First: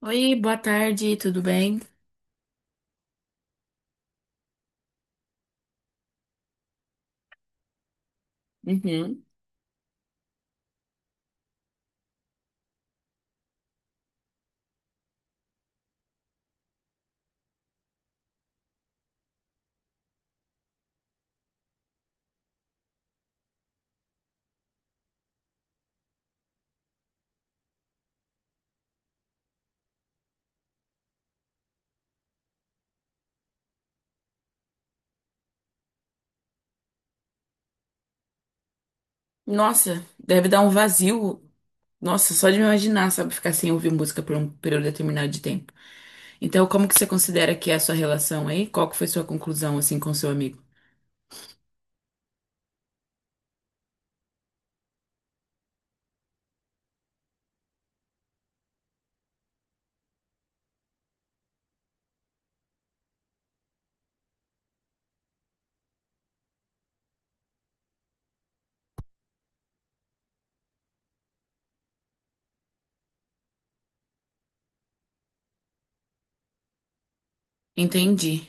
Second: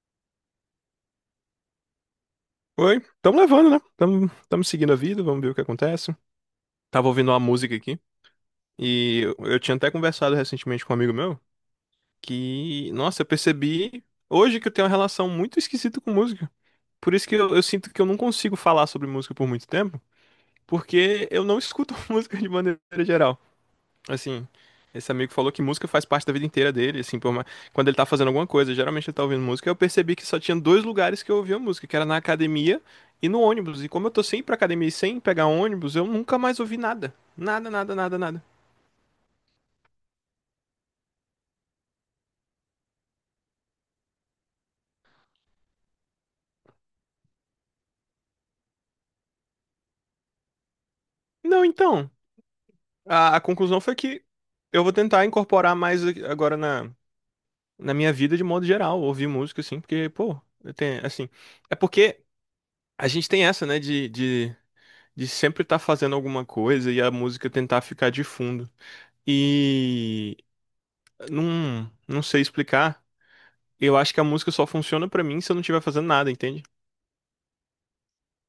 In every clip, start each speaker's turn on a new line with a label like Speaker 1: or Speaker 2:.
Speaker 1: Oi, boa tarde, tudo bem?
Speaker 2: Oi, estamos levando, né? Estamos seguindo a vida, vamos ver o que acontece. Tava ouvindo uma música aqui e
Speaker 1: Uhum.
Speaker 2: eu tinha até conversado recentemente com um amigo meu que, nossa, eu percebi hoje que eu tenho uma relação muito esquisita com música. Por isso que eu sinto que eu não consigo falar sobre música por muito tempo, porque eu não escuto música de maneira geral. Assim, esse amigo falou que música faz parte da vida inteira dele, assim, quando ele tá fazendo alguma coisa, geralmente ele tá ouvindo música. Eu percebi que só tinha dois lugares que eu ouvia música, que era na academia e no ônibus. E como eu tô sempre pra academia e sem pegar ônibus, eu nunca mais ouvi nada. Nada, nada, nada, nada.
Speaker 1: Nossa, deve dar um vazio. Nossa, só de me imaginar, sabe, ficar sem ouvir música por um período determinado de tempo. Então, como que você considera que é a sua relação aí? Qual que foi sua conclusão, assim, com seu amigo?
Speaker 2: Não, então, a conclusão foi que eu vou tentar incorporar agora na minha vida de modo geral, ouvir música, assim, porque, pô, eu tenho, assim, é porque a gente tem essa, né, de sempre estar tá fazendo alguma coisa e a música tentar ficar de fundo. E não sei explicar. Eu acho que a música só funciona pra mim se eu não estiver fazendo nada, entende?
Speaker 1: Entendi.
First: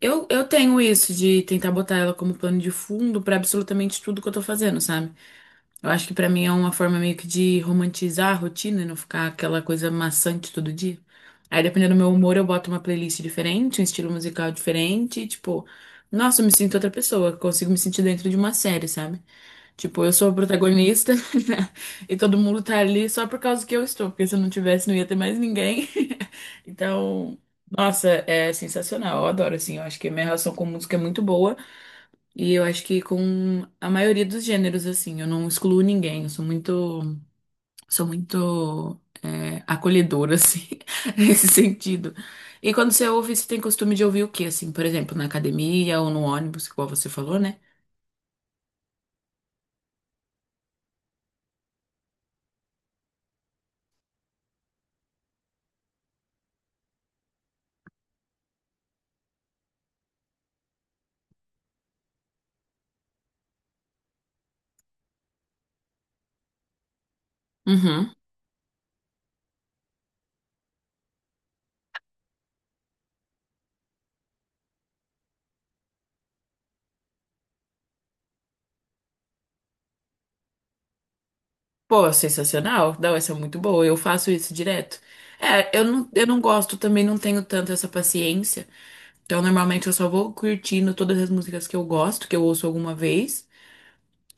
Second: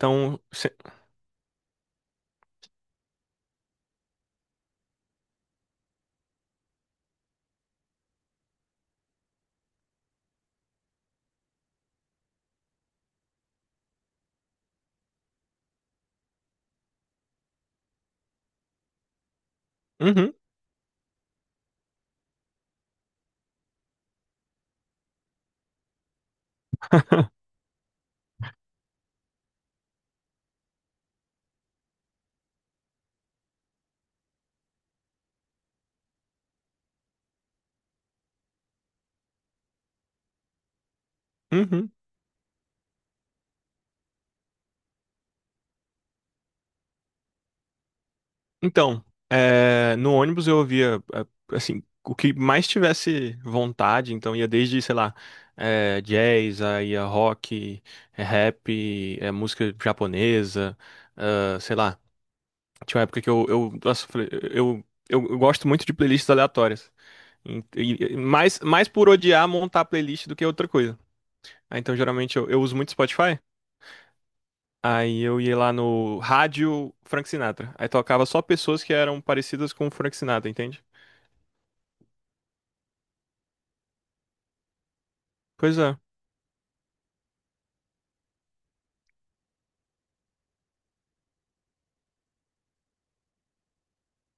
Speaker 1: Eu, eu
Speaker 2: se-
Speaker 1: tenho isso de tentar botar ela como plano de fundo pra absolutamente tudo que eu tô fazendo, sabe? Eu acho que pra mim é uma forma meio que de romantizar a rotina e não ficar aquela coisa maçante todo dia. Aí, dependendo do meu humor, eu boto uma playlist diferente, um estilo musical diferente, e, tipo, nossa, eu me sinto outra pessoa, consigo me sentir dentro de uma série, sabe? Tipo, eu sou a
Speaker 2: uhum,
Speaker 1: protagonista e todo mundo tá ali só por causa que eu estou, porque se eu não tivesse, não ia ter mais ninguém. Então, nossa, é sensacional, eu adoro, assim, eu acho que a minha relação com música é muito boa. E eu acho que com a maioria dos gêneros, assim, eu não excluo ninguém, eu sou muito é, acolhedora, assim, nesse
Speaker 2: uhum.
Speaker 1: sentido. E quando você ouve, você tem costume de ouvir o quê, assim, por exemplo, na academia ou no ônibus, igual você falou, né?
Speaker 2: Então, é, no ônibus eu ouvia é, assim o que mais tivesse vontade. Então ia desde, sei lá, é, jazz, aí ia rock, é, rap, é, música japonesa, ah, sei lá. Tinha uma época que eu, nossa, eu falei, eu gosto muito de playlists aleatórias.
Speaker 1: Uhum.
Speaker 2: Mais por odiar montar playlist do que outra coisa. Ah, então, geralmente, eu uso muito Spotify. Aí eu ia lá no rádio Frank Sinatra. Aí tocava só pessoas que eram parecidas com o Frank Sinatra, entende?
Speaker 1: Pô, sensacional. Não, essa é muito boa. Eu faço isso direto. É,
Speaker 2: Pois
Speaker 1: eu
Speaker 2: é.
Speaker 1: não, eu não gosto, também não tenho tanto essa paciência. Então, normalmente, eu só vou curtindo todas as músicas que eu gosto, que eu ouço alguma vez.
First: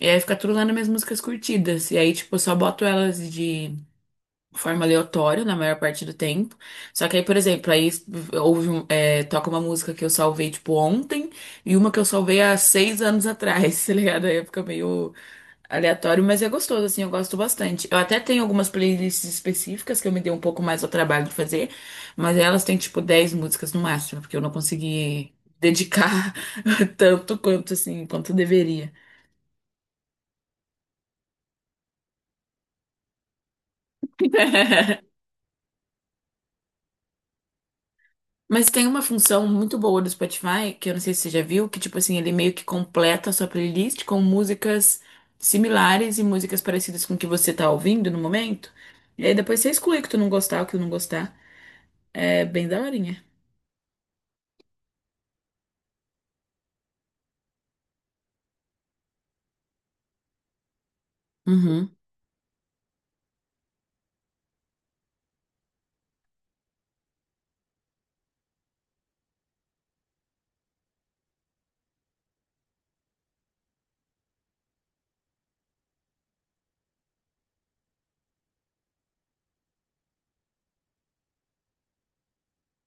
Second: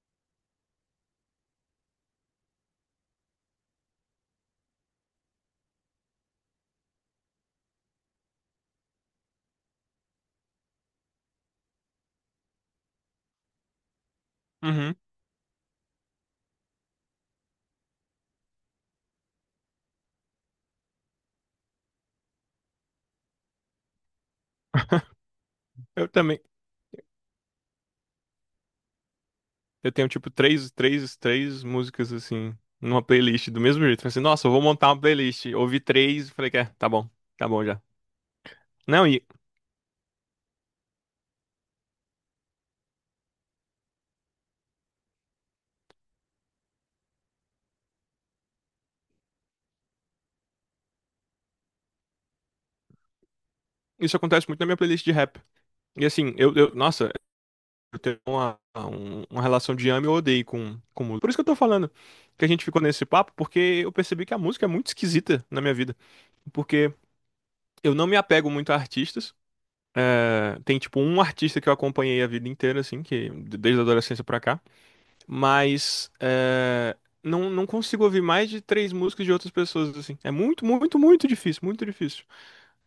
Speaker 1: E aí fica tudo lá nas minhas músicas curtidas. E aí, tipo, eu só boto elas de forma aleatória na maior parte do tempo. Só que aí, por exemplo, é, toca uma música que eu salvei, tipo, ontem e uma que eu salvei há 6 anos atrás, tá ligado? Aí fica
Speaker 2: Uhum.
Speaker 1: meio aleatório, mas é gostoso, assim, eu gosto bastante. Eu até tenho algumas playlists específicas que eu me dei um pouco mais ao trabalho de fazer, mas elas têm, tipo, 10 músicas no máximo, porque eu não consegui
Speaker 2: Eu
Speaker 1: dedicar
Speaker 2: também.
Speaker 1: tanto quanto, assim, quanto deveria.
Speaker 2: Eu tenho, tipo, três músicas, assim, numa playlist do mesmo jeito. Falei assim, nossa, eu vou montar uma playlist. Ouvi três, falei que é, tá bom já.
Speaker 1: Mas tem uma
Speaker 2: Não, e
Speaker 1: função muito boa do Spotify, que eu não sei se você já viu, que tipo assim, ele meio que completa a sua playlist com músicas similares e músicas parecidas com o que você tá ouvindo no momento. E aí depois você exclui o que tu não gostar, o que tu não gostar. É bem daorinha.
Speaker 2: isso acontece muito na minha playlist de rap. E assim, nossa, eu tenho uma relação de ame ou odeio com música. Por isso que eu tô falando
Speaker 1: Uhum.
Speaker 2: que a gente ficou nesse papo, porque eu percebi que a música é muito esquisita na minha vida. Porque eu não me apego muito a artistas. É, tem, tipo, um artista que eu acompanhei a vida inteira, assim, que desde a adolescência pra cá. Mas é, não consigo ouvir mais de três músicas de outras pessoas, assim. É muito, muito, muito difícil, muito difícil.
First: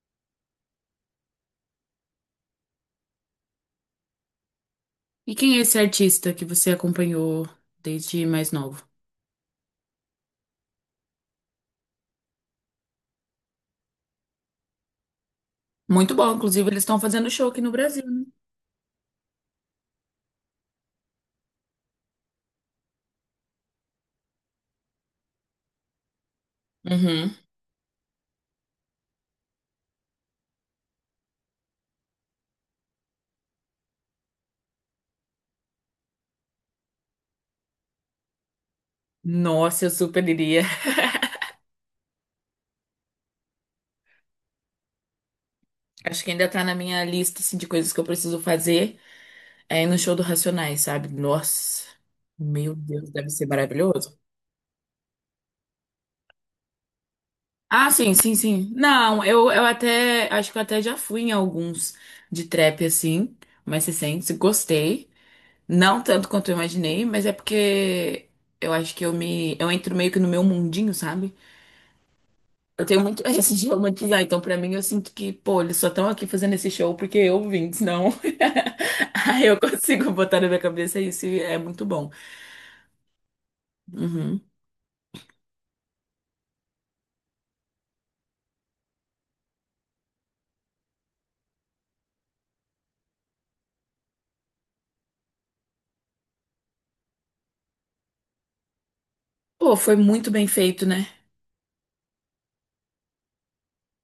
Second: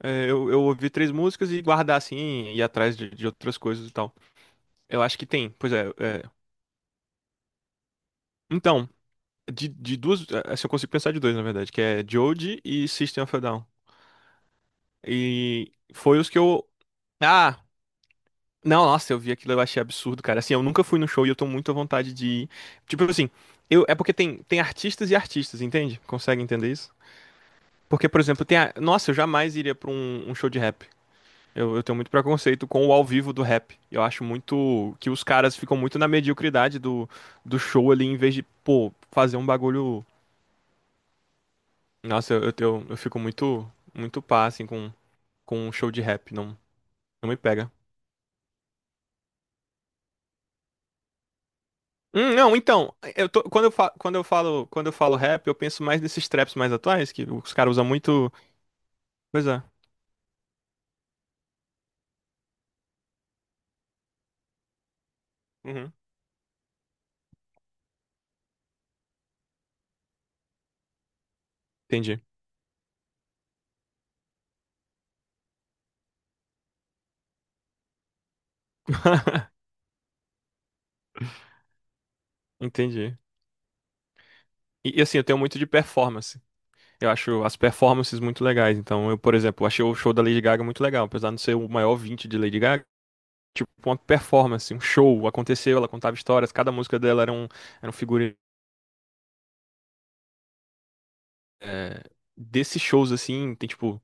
Speaker 2: É, eu ouvir três músicas e guardar, assim, e ir atrás de outras coisas e tal. Eu acho que
Speaker 1: E
Speaker 2: tem,
Speaker 1: quem é
Speaker 2: pois
Speaker 1: esse
Speaker 2: é,
Speaker 1: artista que você acompanhou desde mais novo?
Speaker 2: então, De duas, é, assim, eu consigo pensar de dois, na verdade, que é Joji e System of a Down. E
Speaker 1: Muito
Speaker 2: foi os
Speaker 1: bom,
Speaker 2: que
Speaker 1: inclusive
Speaker 2: eu.
Speaker 1: eles estão fazendo show aqui
Speaker 2: Ah!
Speaker 1: no Brasil, né?
Speaker 2: Não, nossa, eu vi aquilo, eu achei absurdo, cara. Assim, eu nunca fui no show e eu tô muito à vontade de ir. Tipo assim, eu, é porque tem, tem artistas e artistas, entende? Consegue entender isso?
Speaker 1: Uhum.
Speaker 2: Porque, por exemplo, tem a... Nossa, eu jamais iria pra um show de rap. Eu tenho muito preconceito com o ao vivo do rap. Eu acho muito que os caras ficam muito na mediocridade do show ali, em vez de, pô, fazer um
Speaker 1: Nossa, eu
Speaker 2: bagulho.
Speaker 1: super iria.
Speaker 2: Nossa, eu fico muito, muito pá, assim, com um show de
Speaker 1: Acho que
Speaker 2: rap,
Speaker 1: ainda
Speaker 2: não,
Speaker 1: tá na minha
Speaker 2: não me
Speaker 1: lista assim, de
Speaker 2: pega.
Speaker 1: coisas que eu preciso fazer. É ir no show do Racionais, sabe? Nossa,
Speaker 2: Não,
Speaker 1: meu
Speaker 2: então,
Speaker 1: Deus,
Speaker 2: eu
Speaker 1: deve
Speaker 2: tô,
Speaker 1: ser
Speaker 2: quando
Speaker 1: maravilhoso.
Speaker 2: eu falo, quando eu falo rap, eu penso mais nesses traps mais atuais, que os caras usam
Speaker 1: Ah, sim,
Speaker 2: muito.
Speaker 1: sim, sim. Não,
Speaker 2: Pois
Speaker 1: eu,
Speaker 2: é.
Speaker 1: eu até, acho que eu até já fui em alguns de trap assim, mais recentes, gostei.
Speaker 2: Uhum.
Speaker 1: Não tanto quanto eu imaginei, mas é porque eu acho que eu entro meio que no meu mundinho, sabe?
Speaker 2: Entendi.
Speaker 1: Eu tenho muito esse de romantizar, então pra mim eu sinto que, pô, eles só estão aqui fazendo esse show porque eu vim, senão aí eu consigo botar na minha cabeça isso e é muito bom.
Speaker 2: Entendi.
Speaker 1: Uhum.
Speaker 2: E, assim, eu tenho muito de performance. Eu acho as performances muito legais. Então, eu, por exemplo, achei o show da Lady Gaga muito legal, apesar de não ser o maior ouvinte de Lady Gaga. Tipo, uma performance, um show, aconteceu, ela contava histórias, cada música dela era um figurino,
Speaker 1: Pô, foi muito bem feito, né?
Speaker 2: é, desses shows, assim, tem tipo,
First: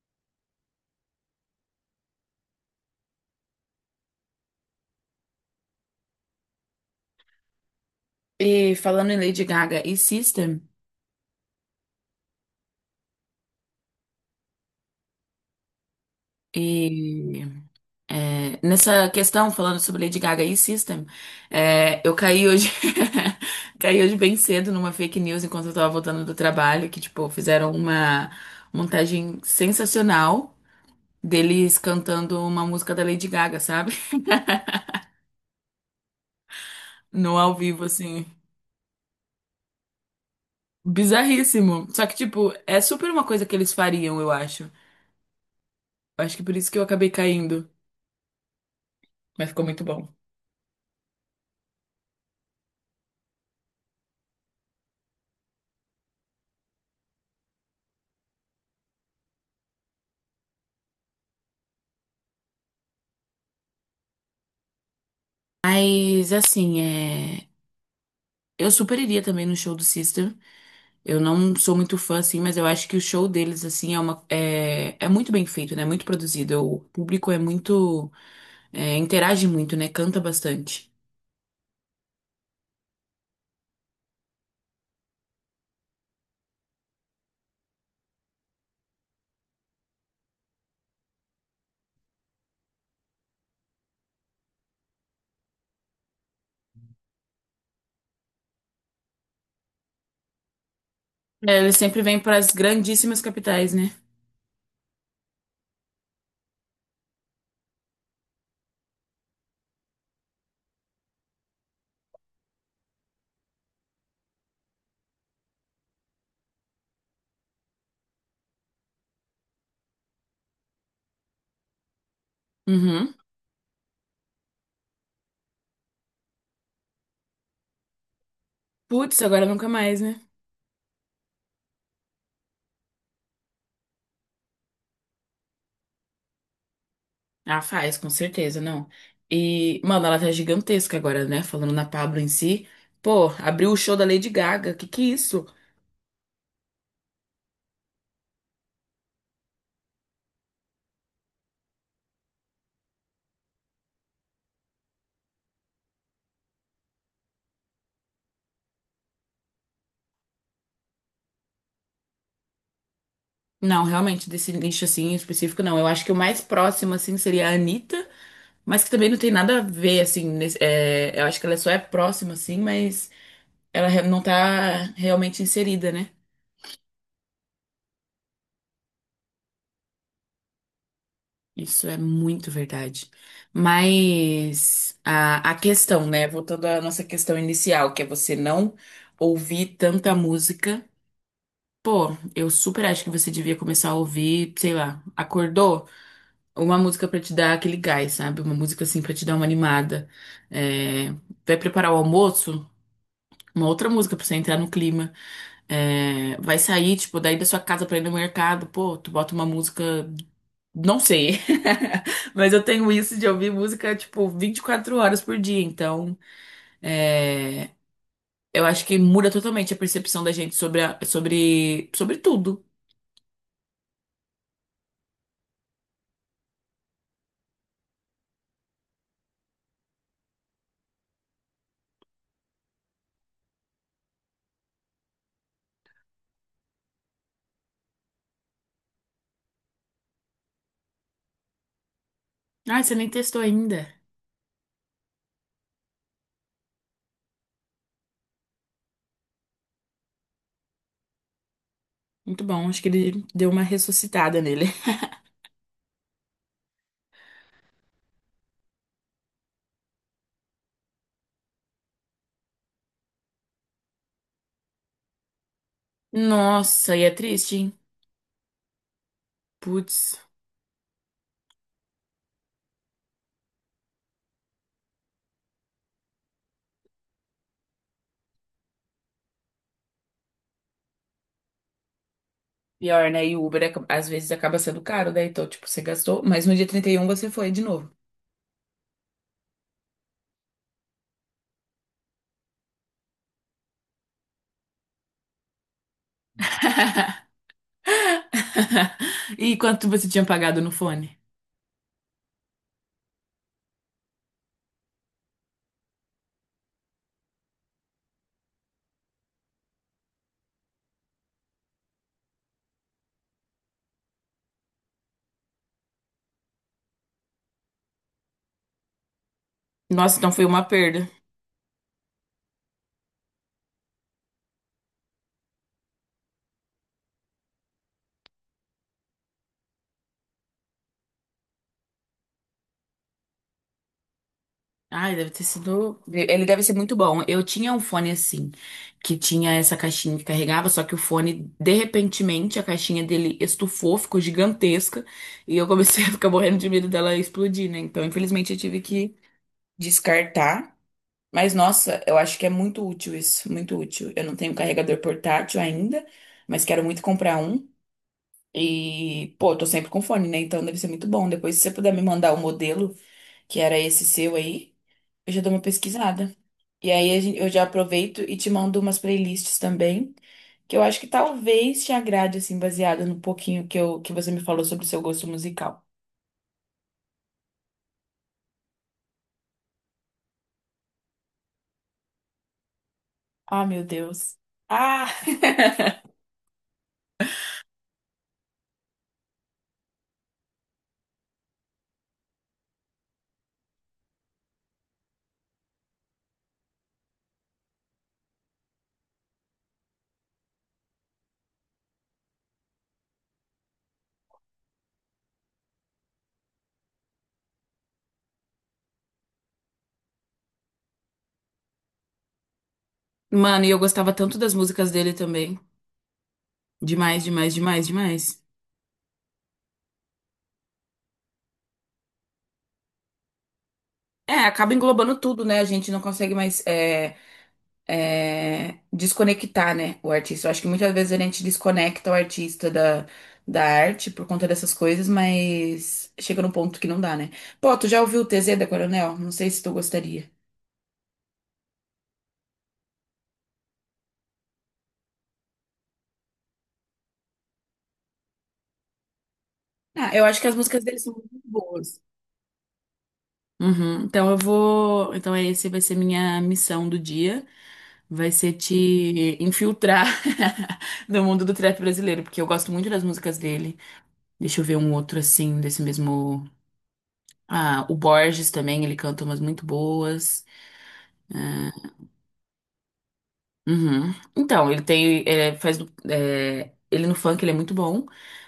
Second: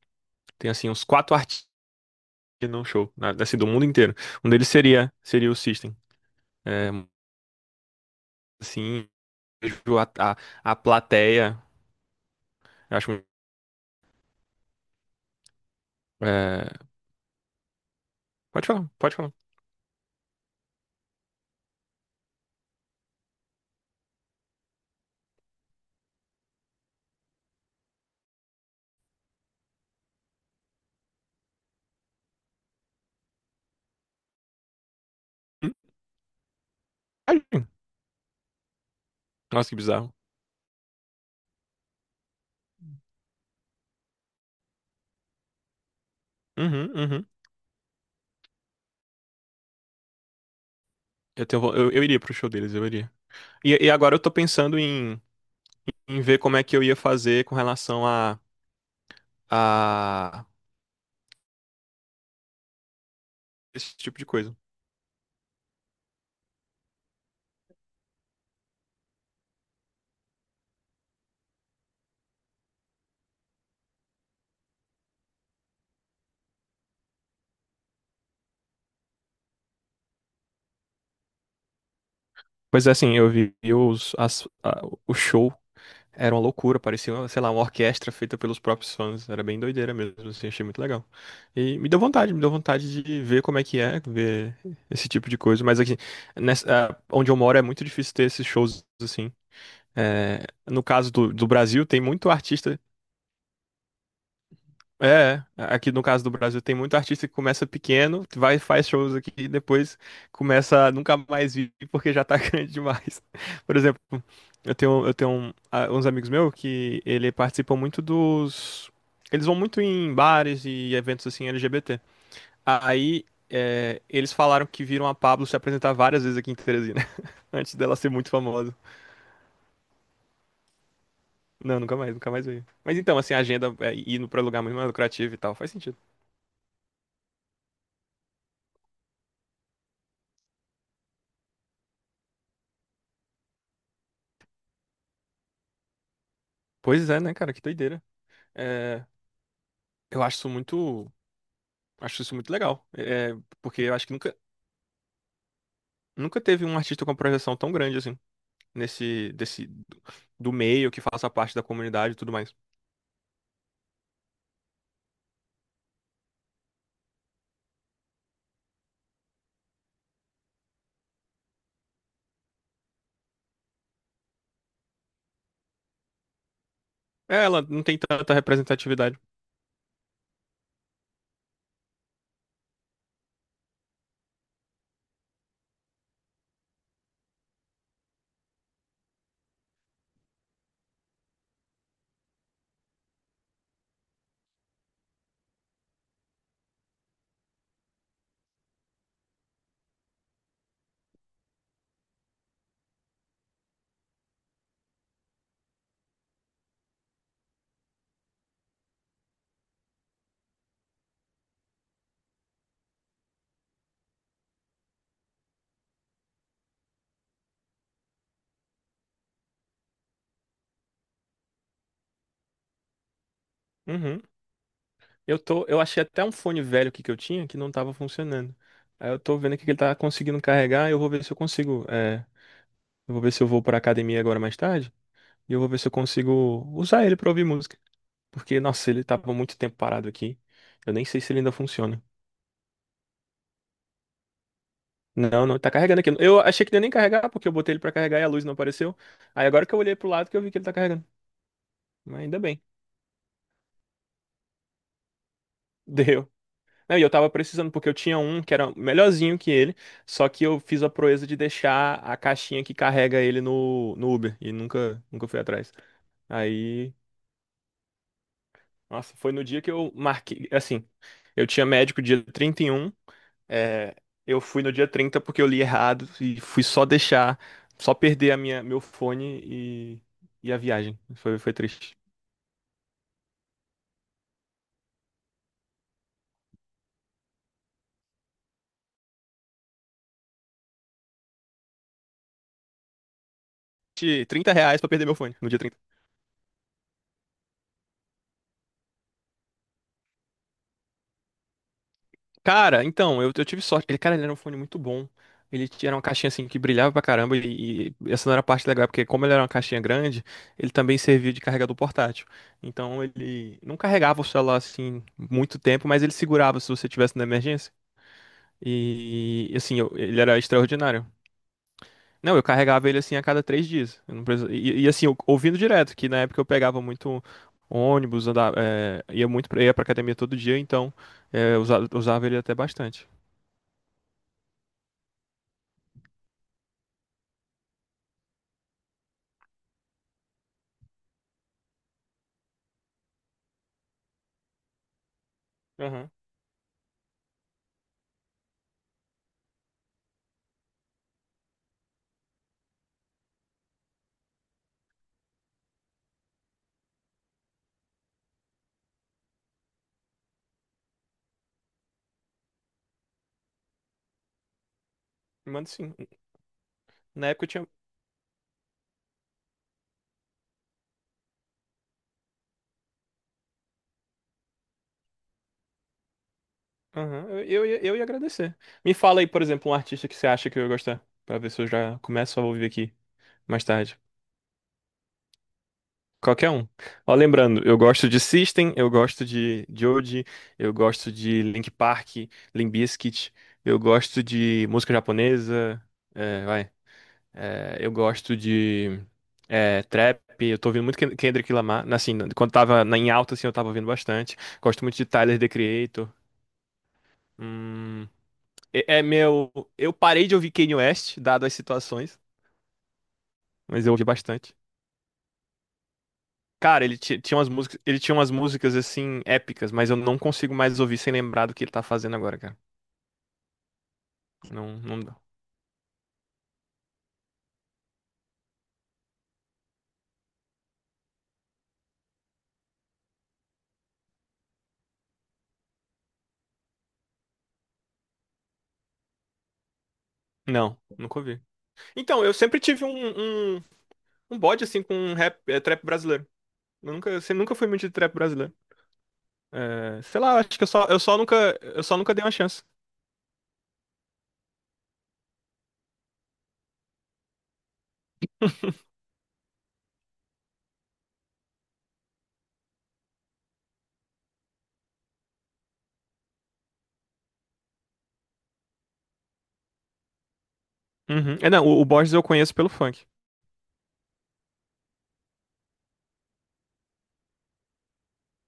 Speaker 2: tem assim uns quatro artistas num show, na, assim, do mundo inteiro. Um deles seria, seria o System. É,
Speaker 1: E
Speaker 2: assim,
Speaker 1: falando em Lady
Speaker 2: eu
Speaker 1: Gaga e
Speaker 2: vejo a, a,
Speaker 1: System,
Speaker 2: a plateia, eu acho, é,
Speaker 1: e É,
Speaker 2: pode falar,
Speaker 1: nessa
Speaker 2: pode falar.
Speaker 1: questão, falando sobre Lady Gaga e System, é, eu caí hoje, caí hoje bem cedo numa fake news enquanto eu tava voltando do trabalho, que, tipo, fizeram uma montagem sensacional deles cantando uma música da Lady Gaga, sabe?
Speaker 2: Hum?
Speaker 1: No
Speaker 2: Ai,
Speaker 1: ao vivo, assim.
Speaker 2: nossa, que bizarro.
Speaker 1: Bizarríssimo. Só que, tipo, é super uma coisa que eles fariam, eu acho. Eu acho que por isso que eu
Speaker 2: Uhum,
Speaker 1: acabei
Speaker 2: uhum.
Speaker 1: caindo. Mas ficou muito bom.
Speaker 2: Eu tenho, vo- eu iria pro show deles, eu iria. E agora eu tô pensando em ver como é que eu ia fazer com relação a esse tipo de coisa.
Speaker 1: Mas assim, é, eu super iria também no show do Sister. Eu não sou muito fã, assim, mas eu acho que o show deles, assim, é uma, é, é muito bem feito, né? Muito produzido. O público é muito. É, interage muito, né? Canta bastante.
Speaker 2: Pois é, assim, eu vi o show. Era uma loucura, parecia, sei lá, uma orquestra feita pelos próprios fãs. Era bem doideira mesmo, assim, achei muito legal. E me deu vontade de ver como é que é, ver esse tipo de coisa. Mas aqui, nessa, ah, onde eu moro é muito difícil ter esses shows assim. É, no caso do
Speaker 1: É, eles
Speaker 2: Brasil, tem
Speaker 1: sempre vêm
Speaker 2: muito
Speaker 1: para as
Speaker 2: artista
Speaker 1: grandíssimas capitais, né?
Speaker 2: é, é, aqui no caso do Brasil tem muito artista que começa pequeno, vai faz shows aqui e depois começa a nunca mais vir porque já tá grande demais. Por exemplo, eu tenho uns amigos meus que ele participam muito dos, eles vão muito em bares e eventos assim LGBT.
Speaker 1: Uhum.
Speaker 2: Aí é, eles falaram que viram a Pabllo se apresentar várias vezes aqui em Teresina antes dela ser muito famosa.
Speaker 1: Putz, agora nunca mais, né?
Speaker 2: Não, nunca mais, nunca mais veio. Mas então, assim, a agenda é indo pra lugar muito mais lucrativo e tal, faz sentido.
Speaker 1: Ah, faz, com certeza, não. E, mano, ela tá gigantesca agora, né? Falando na Pablo em si. Pô, abriu o show da Lady Gaga. Que é isso?
Speaker 2: Pois é, né, cara, que doideira. É, eu acho isso muito legal, é, porque eu acho que nunca, nunca teve um artista com uma projeção tão grande assim, nesse, desse, do meio, que faça parte da comunidade e tudo mais.
Speaker 1: Não, realmente, desse nicho assim em específico, não. Eu acho que o mais próximo, assim, seria a Anitta, mas que também não tem nada a ver, assim. É, eu acho que ela só é próxima, assim, mas não tá realmente inserida, né?
Speaker 2: É, ela não tem tanta representatividade.
Speaker 1: Isso é muito verdade. Mas a questão, né? Voltando à nossa questão inicial, que é você não ouvir tanta música. Pô, eu super acho que você devia começar a ouvir, sei lá, acordou? Uma música pra te dar aquele gás, sabe? Uma música assim pra te dar uma animada. É, vai preparar o almoço, uma outra música pra você entrar no clima. É, vai sair, tipo, daí da sua casa pra ir no mercado, pô, tu bota uma música. Não sei. Mas eu tenho isso de ouvir música, tipo, 24 horas por dia. Então, eu acho que muda totalmente a percepção da gente sobre, sobre tudo.
Speaker 2: Uhum. Eu tô, eu achei até um fone velho aqui que eu tinha que não tava funcionando. Aí eu tô vendo aqui que ele tá conseguindo carregar, eu vou ver se eu consigo, eu vou ver se eu vou pra academia agora mais tarde, e eu vou ver se eu consigo usar ele pra ouvir música. Porque, nossa, ele tava muito tempo parado aqui, eu nem sei se ele ainda funciona.
Speaker 1: Ah, você nem testou ainda.
Speaker 2: Não, não, tá carregando aqui. Eu achei que não ia nem carregar, porque eu botei ele pra carregar e a luz não apareceu. Aí agora que eu olhei pro lado que eu vi que ele tá carregando. Mas ainda
Speaker 1: Muito
Speaker 2: bem,
Speaker 1: bom, acho que ele deu uma ressuscitada nele.
Speaker 2: deu. Não, e eu tava precisando, porque eu tinha um que era melhorzinho que ele, só que eu fiz a proeza de deixar a caixinha que carrega ele no Uber, e nunca, nunca fui atrás. Aí,
Speaker 1: Nossa, e é triste, hein?
Speaker 2: nossa, foi no dia que eu
Speaker 1: Putz.
Speaker 2: marquei, assim, eu tinha médico dia 31. É, eu fui no dia 30 porque eu li errado e fui só deixar, só perder meu fone e a viagem. Foi triste.
Speaker 1: Pior, né? E às vezes acaba sendo caro, né? Então, tipo, você gastou, mas no dia 31 você foi de novo.
Speaker 2: R$ 30 pra perder meu fone no dia 30.
Speaker 1: E quanto você tinha pagado no fone?
Speaker 2: Cara, então, eu tive sorte. Ele, cara, ele era um fone muito bom. Ele tinha era uma caixinha assim que brilhava pra caramba e, essa não era a parte legal, porque como ele era uma caixinha grande, ele também servia de carregador portátil. Então ele não carregava o celular assim muito tempo, mas ele segurava se você tivesse na emergência. E assim, eu-
Speaker 1: Nossa,
Speaker 2: ele
Speaker 1: então
Speaker 2: era
Speaker 1: foi uma
Speaker 2: extraordinário.
Speaker 1: perda.
Speaker 2: Não, eu carregava ele assim a cada 3 dias. Eu não precisa- E, e, assim, eu- ouvindo direto, que na época eu pegava muito ônibus, andava, é, ia muito ia pra academia todo dia, então é, eu usava ele até bastante.
Speaker 1: Ai, deve ter sido. Ele deve ser muito bom. Eu tinha um fone assim, que tinha essa caixinha que carregava, só que o fone, de repentemente, a caixinha dele estufou, ficou gigantesca, e eu comecei
Speaker 2: Aham.
Speaker 1: a ficar morrendo de medo dela explodir, né? Então, infelizmente, eu tive que descartar. Mas nossa, eu acho que é muito útil isso, muito útil. Eu não tenho carregador portátil ainda, mas quero muito comprar um. E, pô, eu tô sempre com fone, né? Então deve ser muito bom. Depois, se você puder me mandar o modelo, que era esse seu aí, eu já dou uma
Speaker 2: Manda sim.
Speaker 1: pesquisada. E aí
Speaker 2: Na época
Speaker 1: eu
Speaker 2: eu
Speaker 1: já
Speaker 2: tinha.
Speaker 1: aproveito e te mando umas playlists também, que eu acho que talvez te agrade, assim, baseada no pouquinho que, que você me falou sobre o seu gosto musical.
Speaker 2: Aham, Eu ia agradecer. Me fala aí, por exemplo, um artista que você acha que eu ia gostar, pra ver se eu já começo a ouvir aqui. Mais
Speaker 1: Ah, meu
Speaker 2: tarde.
Speaker 1: Deus. Ah!
Speaker 2: Qualquer um. Ó, lembrando, eu gosto de System, eu gosto de Joji, eu gosto de Link Park, Limp Bizkit, eu gosto de música japonesa, é, vai. É, eu gosto de é, trap, eu tô ouvindo muito Ken- Kendrick Lamar, assim, quando tava na- em alta, assim, eu tava ouvindo bastante. Gosto muito de Tyler, The Creator. Hum, é, é meu... Eu parei de ouvir Kanye West, dado as situações,
Speaker 1: Mano, e eu
Speaker 2: mas eu ouvi
Speaker 1: gostava tanto das
Speaker 2: bastante.
Speaker 1: músicas dele também.
Speaker 2: Cara,
Speaker 1: Demais,
Speaker 2: tinha umas
Speaker 1: demais,
Speaker 2: músicas,
Speaker 1: demais,
Speaker 2: ele tinha umas
Speaker 1: demais.
Speaker 2: músicas assim épicas, mas eu não consigo mais ouvir sem lembrar do que ele tá fazendo agora, cara.
Speaker 1: É, acaba
Speaker 2: Não, não dá.
Speaker 1: englobando tudo, né? A gente não consegue mais desconectar, né, o artista. Eu acho que muitas vezes a gente desconecta o artista da arte por conta dessas coisas, mas chega num ponto que não dá, né? Pô, tu já ouviu o TZ da Coronel? Não sei se tu gostaria.
Speaker 2: Não, nunca ouvi. Então, eu sempre tive um bode assim com um rap, eh, trap brasileiro. Eu nunca fui muito de trap brasileiro. Eh,
Speaker 1: Ah,
Speaker 2: sei
Speaker 1: eu
Speaker 2: lá,
Speaker 1: acho que
Speaker 2: acho
Speaker 1: as
Speaker 2: que eu
Speaker 1: músicas
Speaker 2: só,
Speaker 1: dele
Speaker 2: eu
Speaker 1: são
Speaker 2: só
Speaker 1: muito
Speaker 2: nunca, eu só
Speaker 1: boas.
Speaker 2: nunca dei uma chance.
Speaker 1: Uhum. Então eu vou. Então esse vai ser minha missão do dia. Vai ser te infiltrar no mundo do trap brasileiro, porque eu gosto muito das músicas dele. Deixa eu ver um outro assim, desse mesmo. Ah, o Borges também, ele canta umas muito boas.
Speaker 2: Uhum. É, não, o Borges eu conheço pelo funk.
Speaker 1: Uhum. Então, ele tem. É, ele no funk ele é muito bom,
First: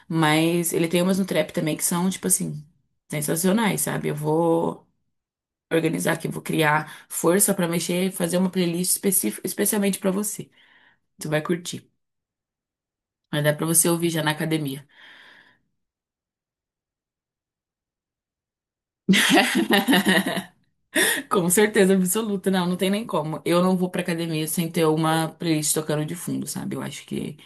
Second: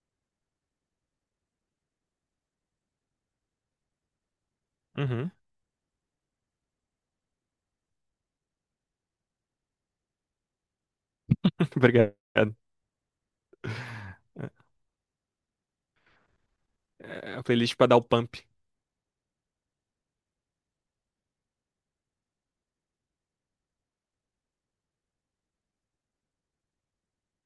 Speaker 1: mas ele tem umas no trap também que são, tipo assim, sensacionais, sabe? Eu vou
Speaker 2: Uhum.
Speaker 1: organizar aqui, eu vou criar força pra mexer e fazer uma playlist específica, especialmente pra você. Você vai curtir.
Speaker 2: Obrigado.
Speaker 1: Vai dar pra você ouvir já na
Speaker 2: É,
Speaker 1: academia.
Speaker 2: é a playlist pra dar o pump.
Speaker 1: Com certeza absoluta, não, não tem nem como. Eu não vou pra academia sem ter uma playlist tocando de fundo, sabe? Eu acho que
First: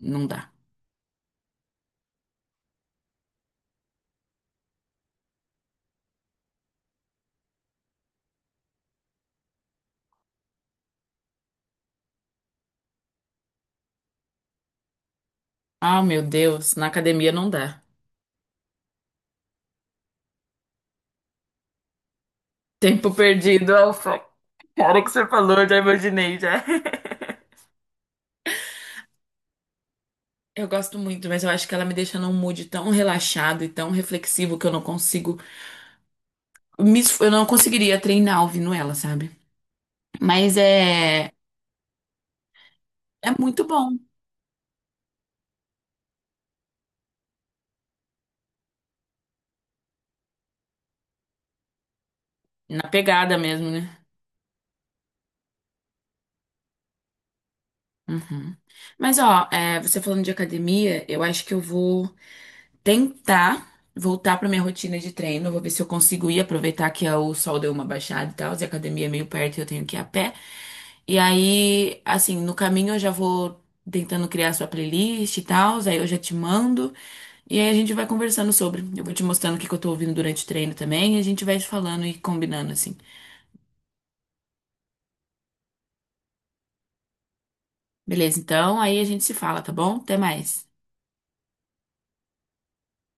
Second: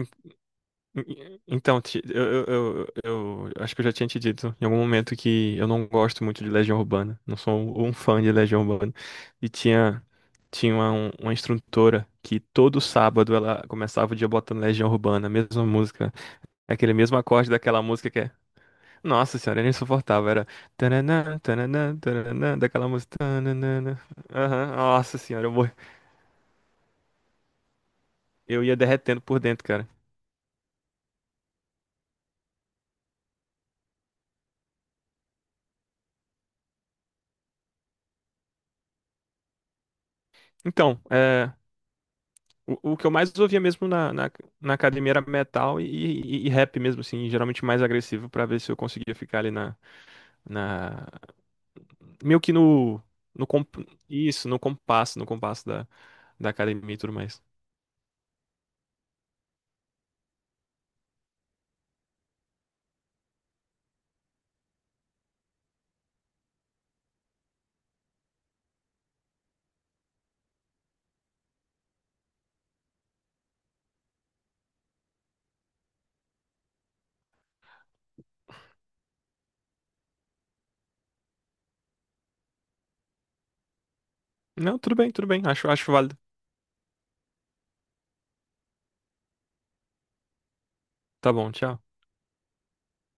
Speaker 1: não dá.
Speaker 2: Então, acho que eu já tinha te dito em algum momento que eu não gosto muito de Legião Urbana. Não sou um fã de Legião Urbana. E tinha uma instrutora que todo sábado ela começava o dia botando Legião Urbana, a mesma
Speaker 1: Ah,
Speaker 2: música,
Speaker 1: meu Deus, na
Speaker 2: aquele mesmo
Speaker 1: academia não
Speaker 2: acorde daquela
Speaker 1: dá.
Speaker 2: música que é. Nossa senhora, era insuportável. Era. Tananã, tananã, tananã, daquela
Speaker 1: Tempo
Speaker 2: música.
Speaker 1: perdido,
Speaker 2: Tananana.
Speaker 1: Alfa.
Speaker 2: Aham,
Speaker 1: Cara que
Speaker 2: nossa
Speaker 1: você
Speaker 2: senhora,
Speaker 1: falou, já imaginei, já.
Speaker 2: eu ia derretendo por dentro, cara.
Speaker 1: Eu gosto muito, mas eu acho que ela me deixa num mood tão relaxado e tão reflexivo que eu não consigo, eu não conseguiria treinar ouvindo ela, sabe? Mas
Speaker 2: Então,
Speaker 1: é,
Speaker 2: O que eu
Speaker 1: é
Speaker 2: mais ouvia
Speaker 1: muito
Speaker 2: mesmo
Speaker 1: bom,
Speaker 2: na, na academia era metal e, e rap mesmo, assim, geralmente mais agressivo pra ver se eu conseguia ficar ali na meio que
Speaker 1: na pegada mesmo, né?
Speaker 2: isso, no compasso, da, da academia e tudo mais.
Speaker 1: Uhum. Mas ó, é, você falando de academia, eu acho que eu vou tentar voltar pra minha rotina de treino. Eu vou ver se eu consigo ir, aproveitar que é o sol deu uma baixada e tal, e a academia é meio perto e eu tenho que ir a pé. E aí, assim, no caminho eu já vou tentando criar sua playlist e tal, aí eu já te mando. E aí a gente vai conversando sobre. Eu vou te mostrando o que que eu tô ouvindo durante o treino também, e a gente vai falando e combinando assim.
Speaker 2: Não, tudo bem, acho, acho válido.
Speaker 1: Beleza, então aí a gente se fala, tá bom? Até mais.
Speaker 2: Tá bom, tchau.